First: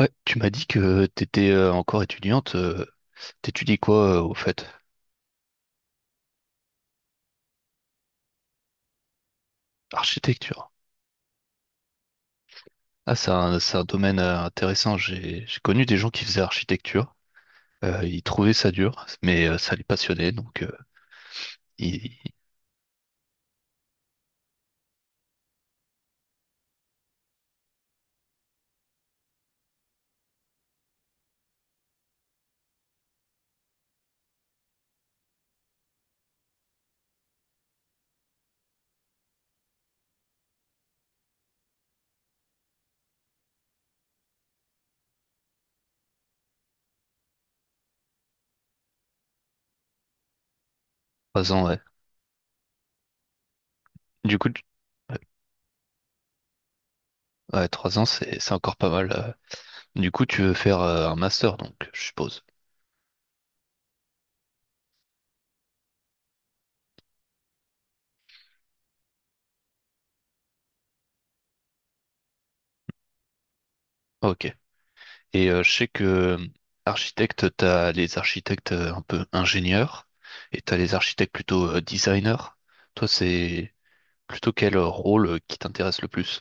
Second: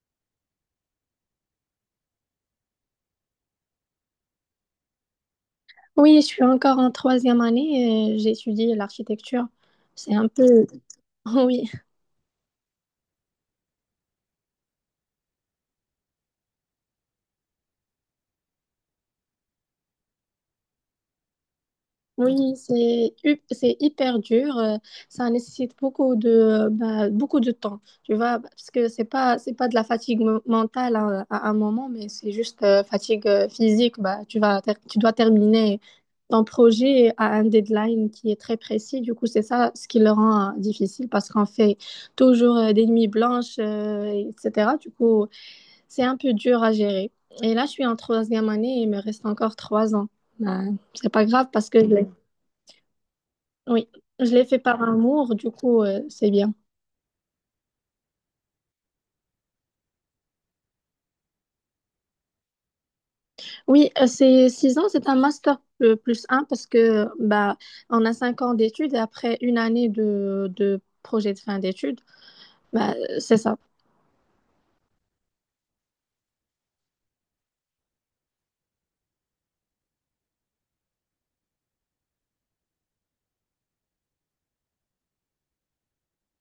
Ouais, tu m'as dit que t'étais encore étudiante. T'étudies quoi au fait? Oui, je suis encore en troisième année, j'étudie l'architecture. C'est un Architecture. peu. Oui, Ah, c'est un domaine intéressant. J'ai connu des gens qui faisaient architecture. Ils trouvaient ça dur, mais ça les passionnait. Ils- oui, c'est hyper dur. Ça nécessite beaucoup de temps, tu vois, parce que c'est pas de la fatigue mentale à un moment, mais c'est juste fatigue physique. Bah, tu dois terminer ton projet à un deadline qui est très précis. Du coup, c'est ça ce qui le rend difficile parce qu'on fait toujours des nuits blanches, etc. Du coup. C'est un peu dur à gérer. Et là, je suis en troisième année et il me reste encore 3 ans. Ben, c'est pas grave Trois ans, parce ouais. que oui, je Du l'ai coup, fait tu- par ouais, amour, du coup, c'est bien. ouais, trois ans, c'est encore pas mal. Du coup, tu veux faire un master, donc, je suppose. Oui, c'est 6 ans, c'est un master plus un parce que bah, on a 5 ans d'études et après une année de projet de fin d'études, bah, c'est ça. Ok. Et je sais que architecte, t'as les architectes un peu ingénieurs et t'as les architectes plutôt designers. Toi, c'est Plutôt quel rôle qui t'intéresse le plus?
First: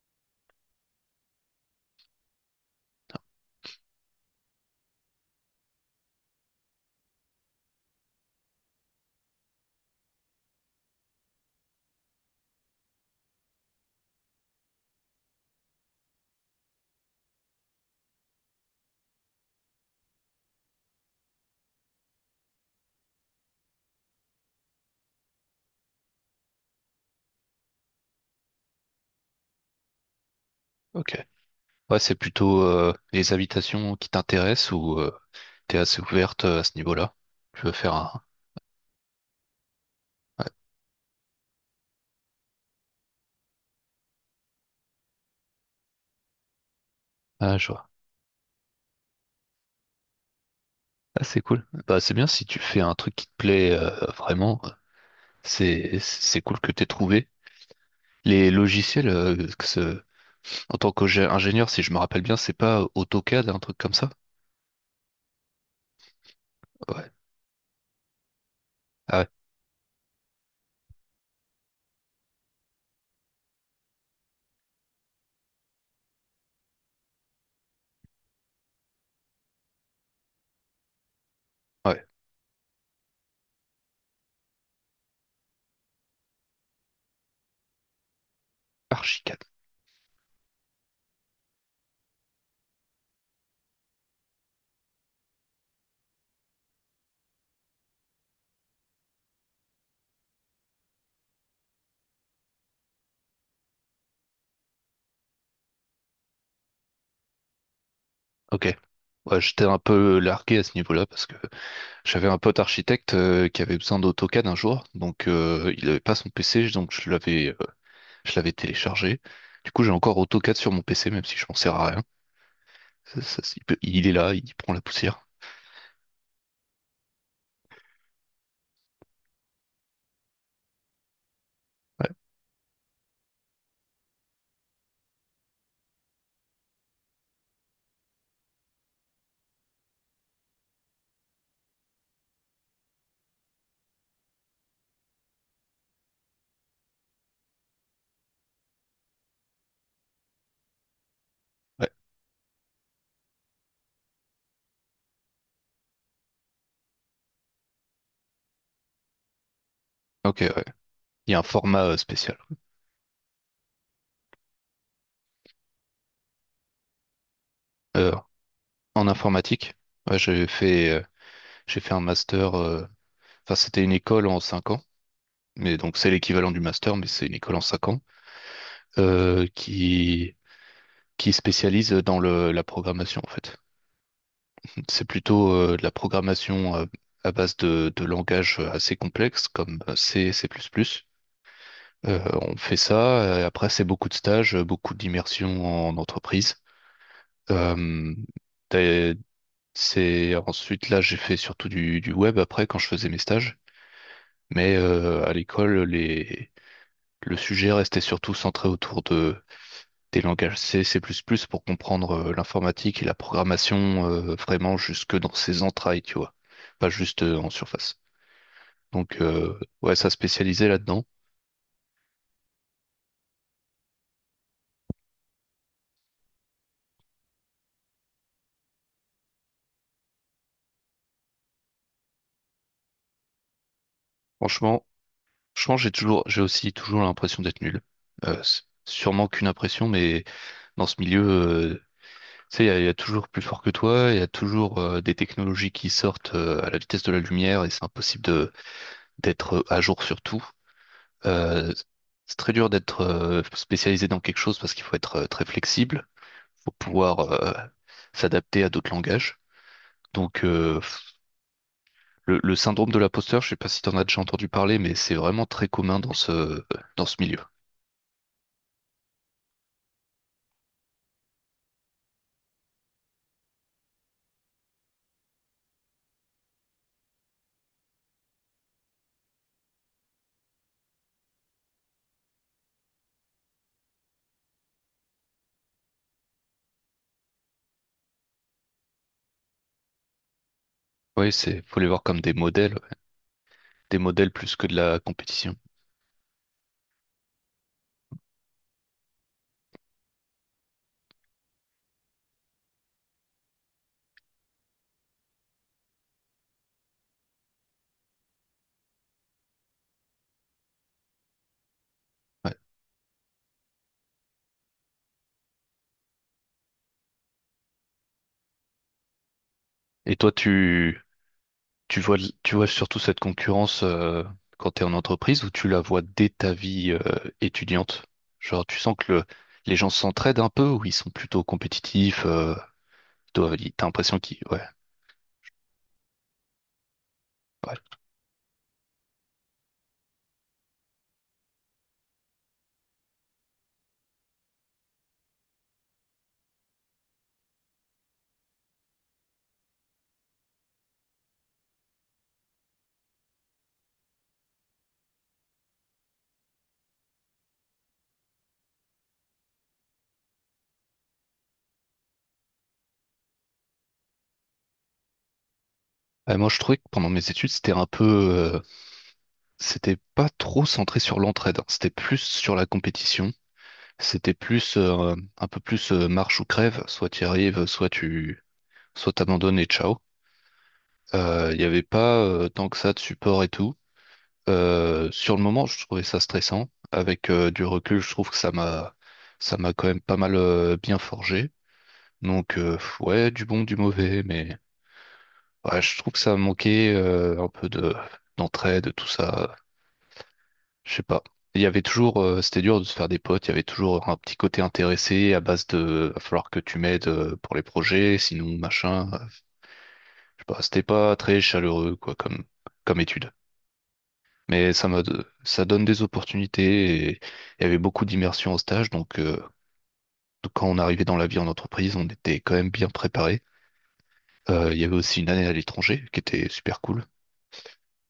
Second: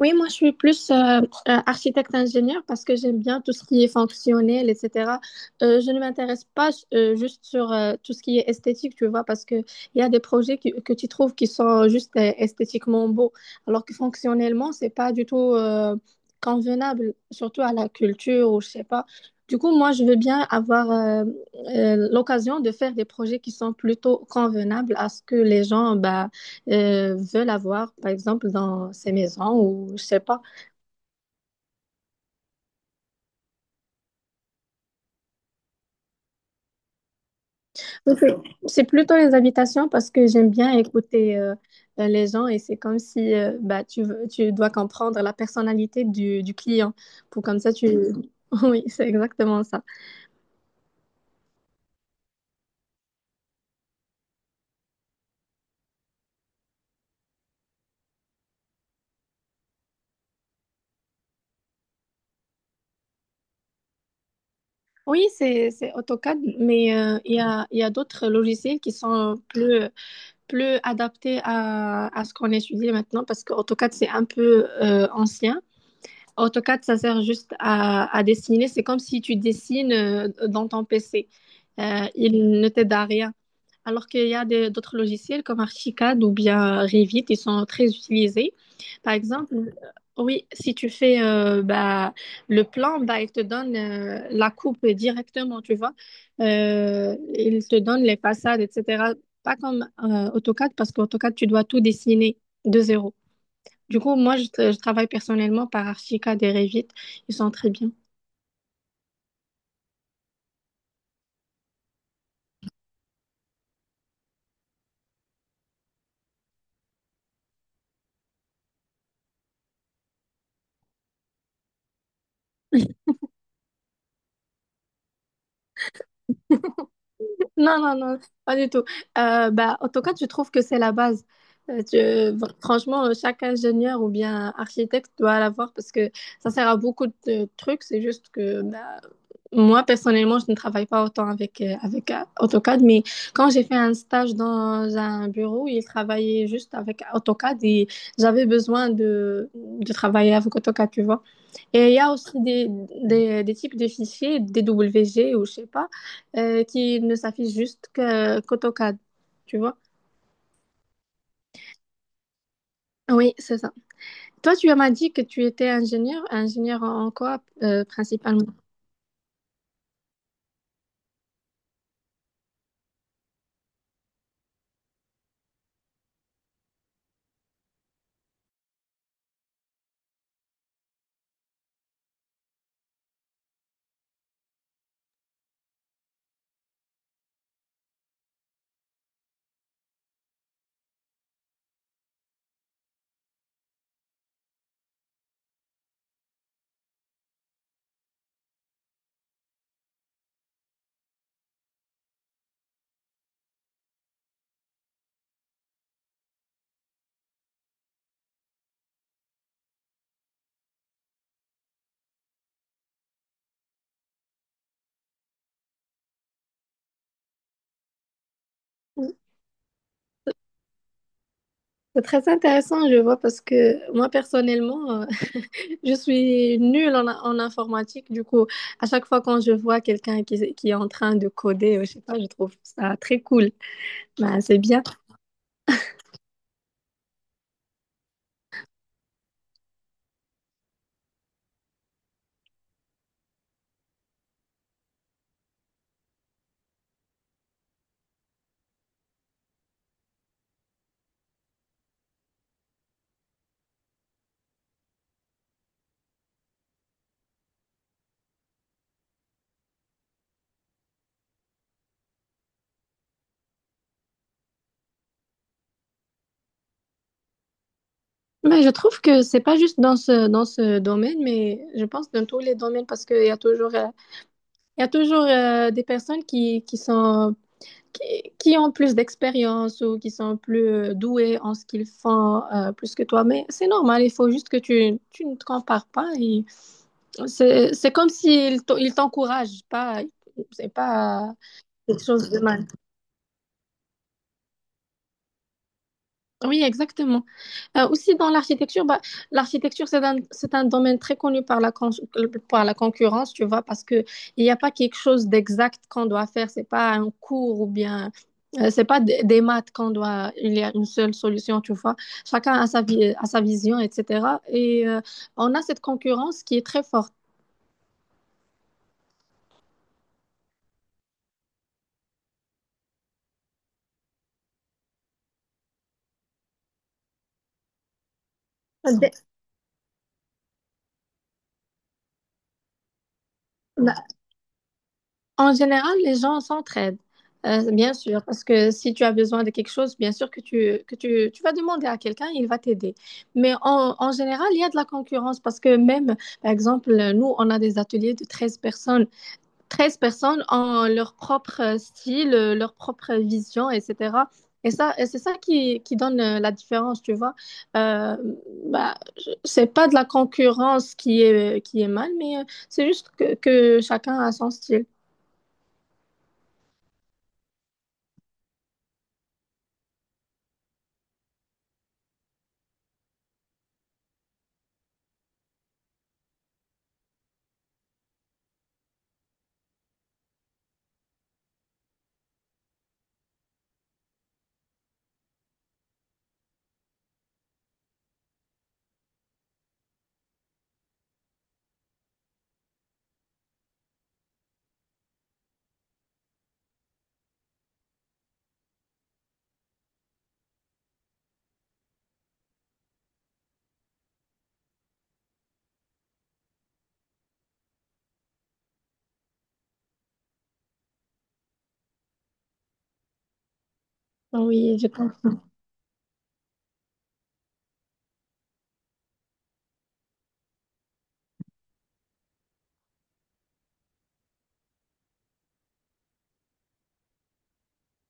Oui, moi je suis plus architecte-ingénieur parce que j'aime bien tout ce qui est fonctionnel, etc. Je ne m'intéresse pas juste sur tout ce qui est esthétique, tu vois, parce que il y a des projets que tu trouves qui sont juste esthétiquement beaux, alors que fonctionnellement, c'est pas du tout convenable, surtout à la culture ou je sais pas. Du coup, moi je veux bien avoir l'occasion de faire des projets qui sont plutôt convenables à ce que les gens, bah, veulent avoir, par exemple, dans ces maisons ou je sais pas. Ok. Ouais, c'est plutôt les habitations qui t'intéressent ou t'es assez ouverte à ce niveau-là? Tu veux faire un... Mais c'est plutôt les habitations parce que Ouais. j'aime bien écouter les gens et c'est comme si bah, tu dois comprendre la personnalité du client pour Ah, comme ça je tu. Oui, c'est exactement ça. Ah, c'est cool. Bah, c'est bien si tu fais un truc qui te plaît vraiment. C'est cool que t'aies trouvé. Les logiciels, en tant qu'ingénieur, si je me rappelle bien, c'est pas AutoCAD, un truc comme ça? Oui, c'est AutoCAD, mais Ouais. Il y a d'autres logiciels qui Ah ouais, sont plus adaptés à ce qu'on étudie maintenant parce que AutoCAD, c'est un peu ancien. AutoCAD, ça sert juste à dessiner. C'est comme si tu dessines dans ton PC. Ah ouais. Il ne t'aide à rien. Alors qu'il y a d'autres logiciels comme Archicad ou bien Revit, ils sont très utilisés. Par Archicad. exemple, oui, si tu fais bah, le plan, bah, il te donne la coupe directement, tu vois. Il te donne les façades, etc. Pas comme AutoCAD, parce qu'AutoCAD, tu dois tout dessiner de zéro. Du coup, moi, je travaille personnellement par Archica des Revit. Ils sont très bien. Ok. Ouais, j'étais un peu largué à ce niveau-là parce que j'avais un pote architecte qui avait besoin d'AutoCAD un jour, donc il n'avait pas son PC, donc je l'avais téléchargé. Du coup, j'ai encore AutoCAD sur mon PC, même si je m'en sers à rien. Il est là, il prend la poussière. Non, non, non, pas du tout. Bah, en tout cas, je trouve que c'est la base. Ouais. Franchement, chaque ingénieur ou bien architecte doit l'avoir parce que ça sert à beaucoup de trucs. C'est juste que bah, moi, personnellement, je ne travaille pas autant avec AutoCAD, mais quand j'ai fait un stage dans un bureau, ils travaillaient juste avec AutoCAD et j'avais besoin de travailler avec AutoCAD, tu vois. Et il y a aussi des types de fichiers, DWG ou je sais pas qui ne s'affiche juste qu'AutoCAD, tu vois? Ok, ouais. Il y a un format spécial. Oui, c'est ça. Toi, tu m'as dit que tu étais ingénieur. Ingénieur en quoi, Euh, principalement? En informatique, ouais, j'ai fait un master. Enfin, c'était une école en cinq ans, mais donc c'est l'équivalent du master, mais c'est une école en cinq ans euh, qui qui spécialise dans la programmation en fait. C'est plutôt de la programmation à base de langages assez complexes comme C, C++. On fait ça. Après, c'est beaucoup de stages, beaucoup d'immersion en entreprise. Euh, C'est ensuite là j'ai fait surtout du web après quand je faisais mes stages. Mais à l'école, les... le sujet restait surtout centré autour de des langages C, C++ pour comprendre l'informatique et la programmation vraiment jusque dans ses entrailles, tu vois, pas juste en surface. Oui. Donc ouais, ça spécialisait là-dedans. C'est très intéressant, je vois, parce que moi, personnellement, je suis nulle en informatique. Du coup, à chaque fois quand je vois quelqu'un qui est en train de coder, je sais pas, je trouve ça très cool. Ben, c'est bien. Franchement, franchement, j'ai aussi toujours l'impression d'être nul. C'est sûrement qu'une impression, mais dans ce milieu, tu sais, il y a toujours plus fort que toi, il y a toujours des technologies qui sortent à la vitesse de la lumière et c'est impossible de d'être à jour sur tout. Euh, c'est très dur d'être spécialisé dans quelque chose parce qu'il faut être très flexible, faut pouvoir s'adapter à d'autres langages. Donc, le syndrome de l'imposteur, je sais pas si tu en as déjà entendu parler, mais c'est vraiment très commun dans ce milieu. Mais je trouve que c'est pas juste dans ce domaine, mais je pense dans tous les domaines, parce qu'il y a toujours des personnes qui ont plus d'expérience ou qui sont plus douées en ce qu'ils font plus que toi. Mais c'est normal, il faut juste que tu ne te compares pas. Et c'est comme s'ils t'en- ils t'encouragent, pas, c'est Oui, pas c'est, faut les voir quelque comme chose de mal. Des modèles plus que de la compétition. Oui, exactement. Aussi dans l'architecture, bah, l'architecture, c'est un domaine très connu par par la concurrence, tu vois, parce que il n'y a pas quelque chose d'exact qu'on doit faire. C'est pas un cours ou bien, c'est pas des maths qu'on doit, il y a une seule solution, tu vois. Chacun Ouais. a a sa vision, etc. Et on a cette concurrence qui est très forte. Et toi, tu, Tu vois, tu vois surtout cette concurrence quand tu es en entreprise ou tu la vois dès ta vie étudiante? Genre, tu sens que le- Les gens s'entraident un peu ou ils sont plutôt compétitifs, t'as Dès, l'impression qu'ils... Ouais, En général, les gens s'entraident, ouais. bien sûr, parce que si tu as besoin de quelque chose, bien sûr tu vas demander à quelqu'un, il va t'aider. Mais en général, il y a de la concurrence parce que même, par exemple, nous, on a des ateliers de 13 personnes. 13 personnes ont leur propre style, leur propre vision, etc. Et c'est ça qui donne la différence, tu vois. Euh, Bah, c'est pas de la concurrence qui est mal, mais c'est juste que chacun a son style. Ouais, moi, je trouvais que pendant mes études, c'était un peu... c'était pas trop centré sur l'entraide, hein. C'était plus sur la compétition. C'était plus un peu plus marche ou crève. Soit tu y arrives, soit tu Soit t'abandonnes et ciao. Il y avait pas tant que ça de support et tout. Sur le moment, je trouvais ça stressant. Avec du recul, je trouve que ça m'a quand même pas mal bien forgé. Donc ouais, du bon, du mauvais, mais ouais, je trouve que ça manquait un peu de d'entraide, tout ça. Je sais pas. Il y avait toujours, c'était dur de se faire des potes. Il y avait toujours un petit côté intéressé à base de, va falloir que tu m'aides pour les projets, sinon machin. Je sais pas, c'était pas très chaleureux quoi comme étude. Mais Oui, je ça m'a, comprends. Ça donne des opportunités et il y avait beaucoup d'immersion au stage. Donc quand on arrivait dans la vie en entreprise, on était quand même bien préparé. Il y avait aussi une année à l'étranger qui était super cool,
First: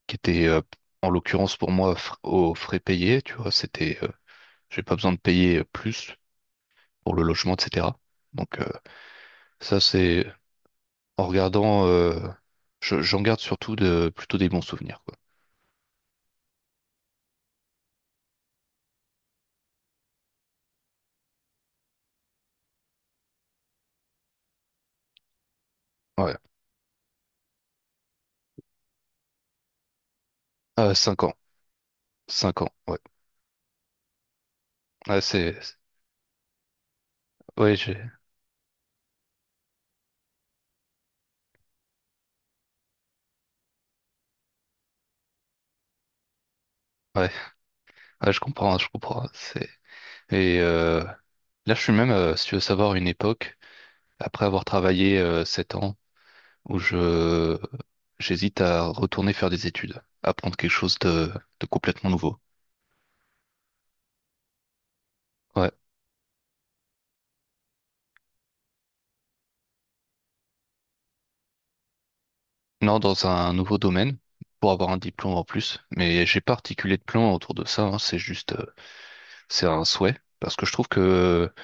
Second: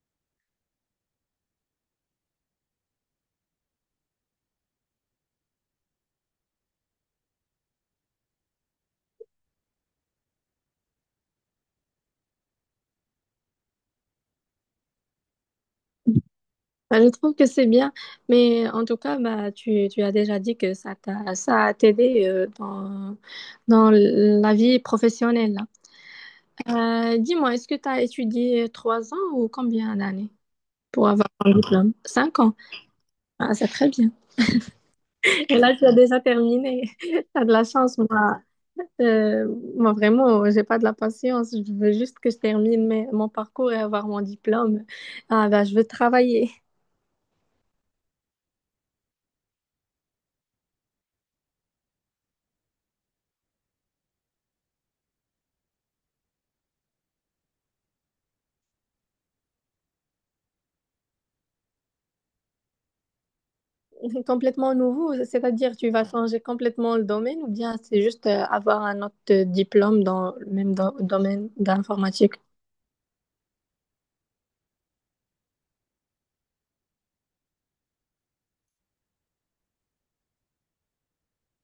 qui était en l'occurrence pour moi aux frais payés. Tu vois, c'était, j'ai pas besoin de payer plus pour le logement, etc. Donc ça, c'est en regardant, j'en garde surtout de plutôt des bons souvenirs, quoi. Bah, je trouve que c'est bien, mais en tout cas, bah, tu as déjà dit que ça a t'aidé dans la vie professionnelle. Là. Ouais, Dis-moi, est-ce que tu as étudié 3 ans ou combien d'années Euh, pour cinq avoir ans, ton diplôme? 5 ans. cinq ans. Ouais, Ah, c'est très bien. ouais, c'est, Et là, tu as déjà terminé. Tu as de la ouais, j'ai, chance, moi. Euh, Moi, vraiment, j'ai pas de la patience. Je veux juste que je termine mon parcours et avoir mon diplôme. Ah, bah, je veux travailler. ouais. Ah, je comprends, je comprends. C'est... Et là, je suis même, si tu veux savoir, une époque, après avoir travaillé 7 ans, où je j'hésite à retourner faire des études, apprendre quelque chose de complètement nouveau. C'est complètement nouveau, Ouais. c'est-à-dire tu vas changer complètement le domaine ou bien c'est juste avoir un autre diplôme dans le même domaine d'informatique? Non, dans un nouveau domaine, pour avoir un diplôme en plus. Mais j'ai pas articulé de plan autour de ça, hein, c'est juste, c'est un souhait. Parce que je trouve que, tu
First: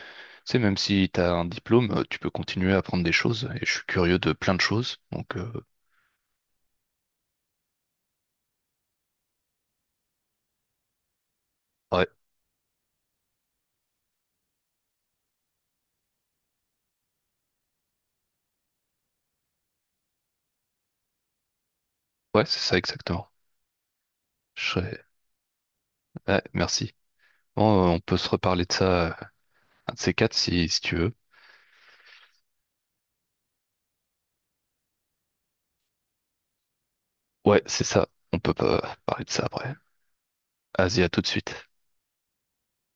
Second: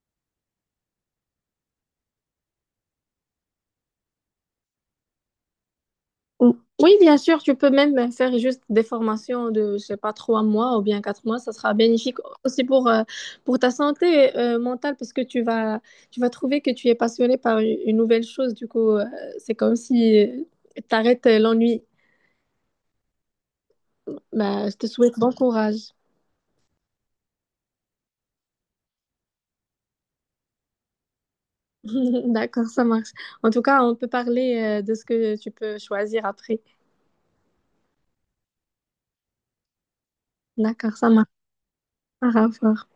sais, même si tu as un diplôme, tu peux continuer à apprendre des choses. Et je suis curieux de plein de choses. Donc, Ou- Oui, bien sûr, tu peux même faire juste des formations de, je sais pas, 3 mois ou bien 4 mois, ça sera ouais, bénéfique aussi pour ta santé mentale parce que tu vas trouver que tu es passionné par une nouvelle chose, du coup, c'est comme si tu arrêtes l'ennui. ouais, c'est ça exactement. Je Bah, je te serais souhaite bon courage. Ouais, merci. Bon, on peut se reparler de ça, un de ces quatre, si tu veux. D'accord, ça marche. En tout cas, on peut parler de ce que tu peux choisir après. Ouais, c'est ça. On peut pas parler de ça après. D'accord, Vas-y, ça à tout de marche. suite. Au revoir.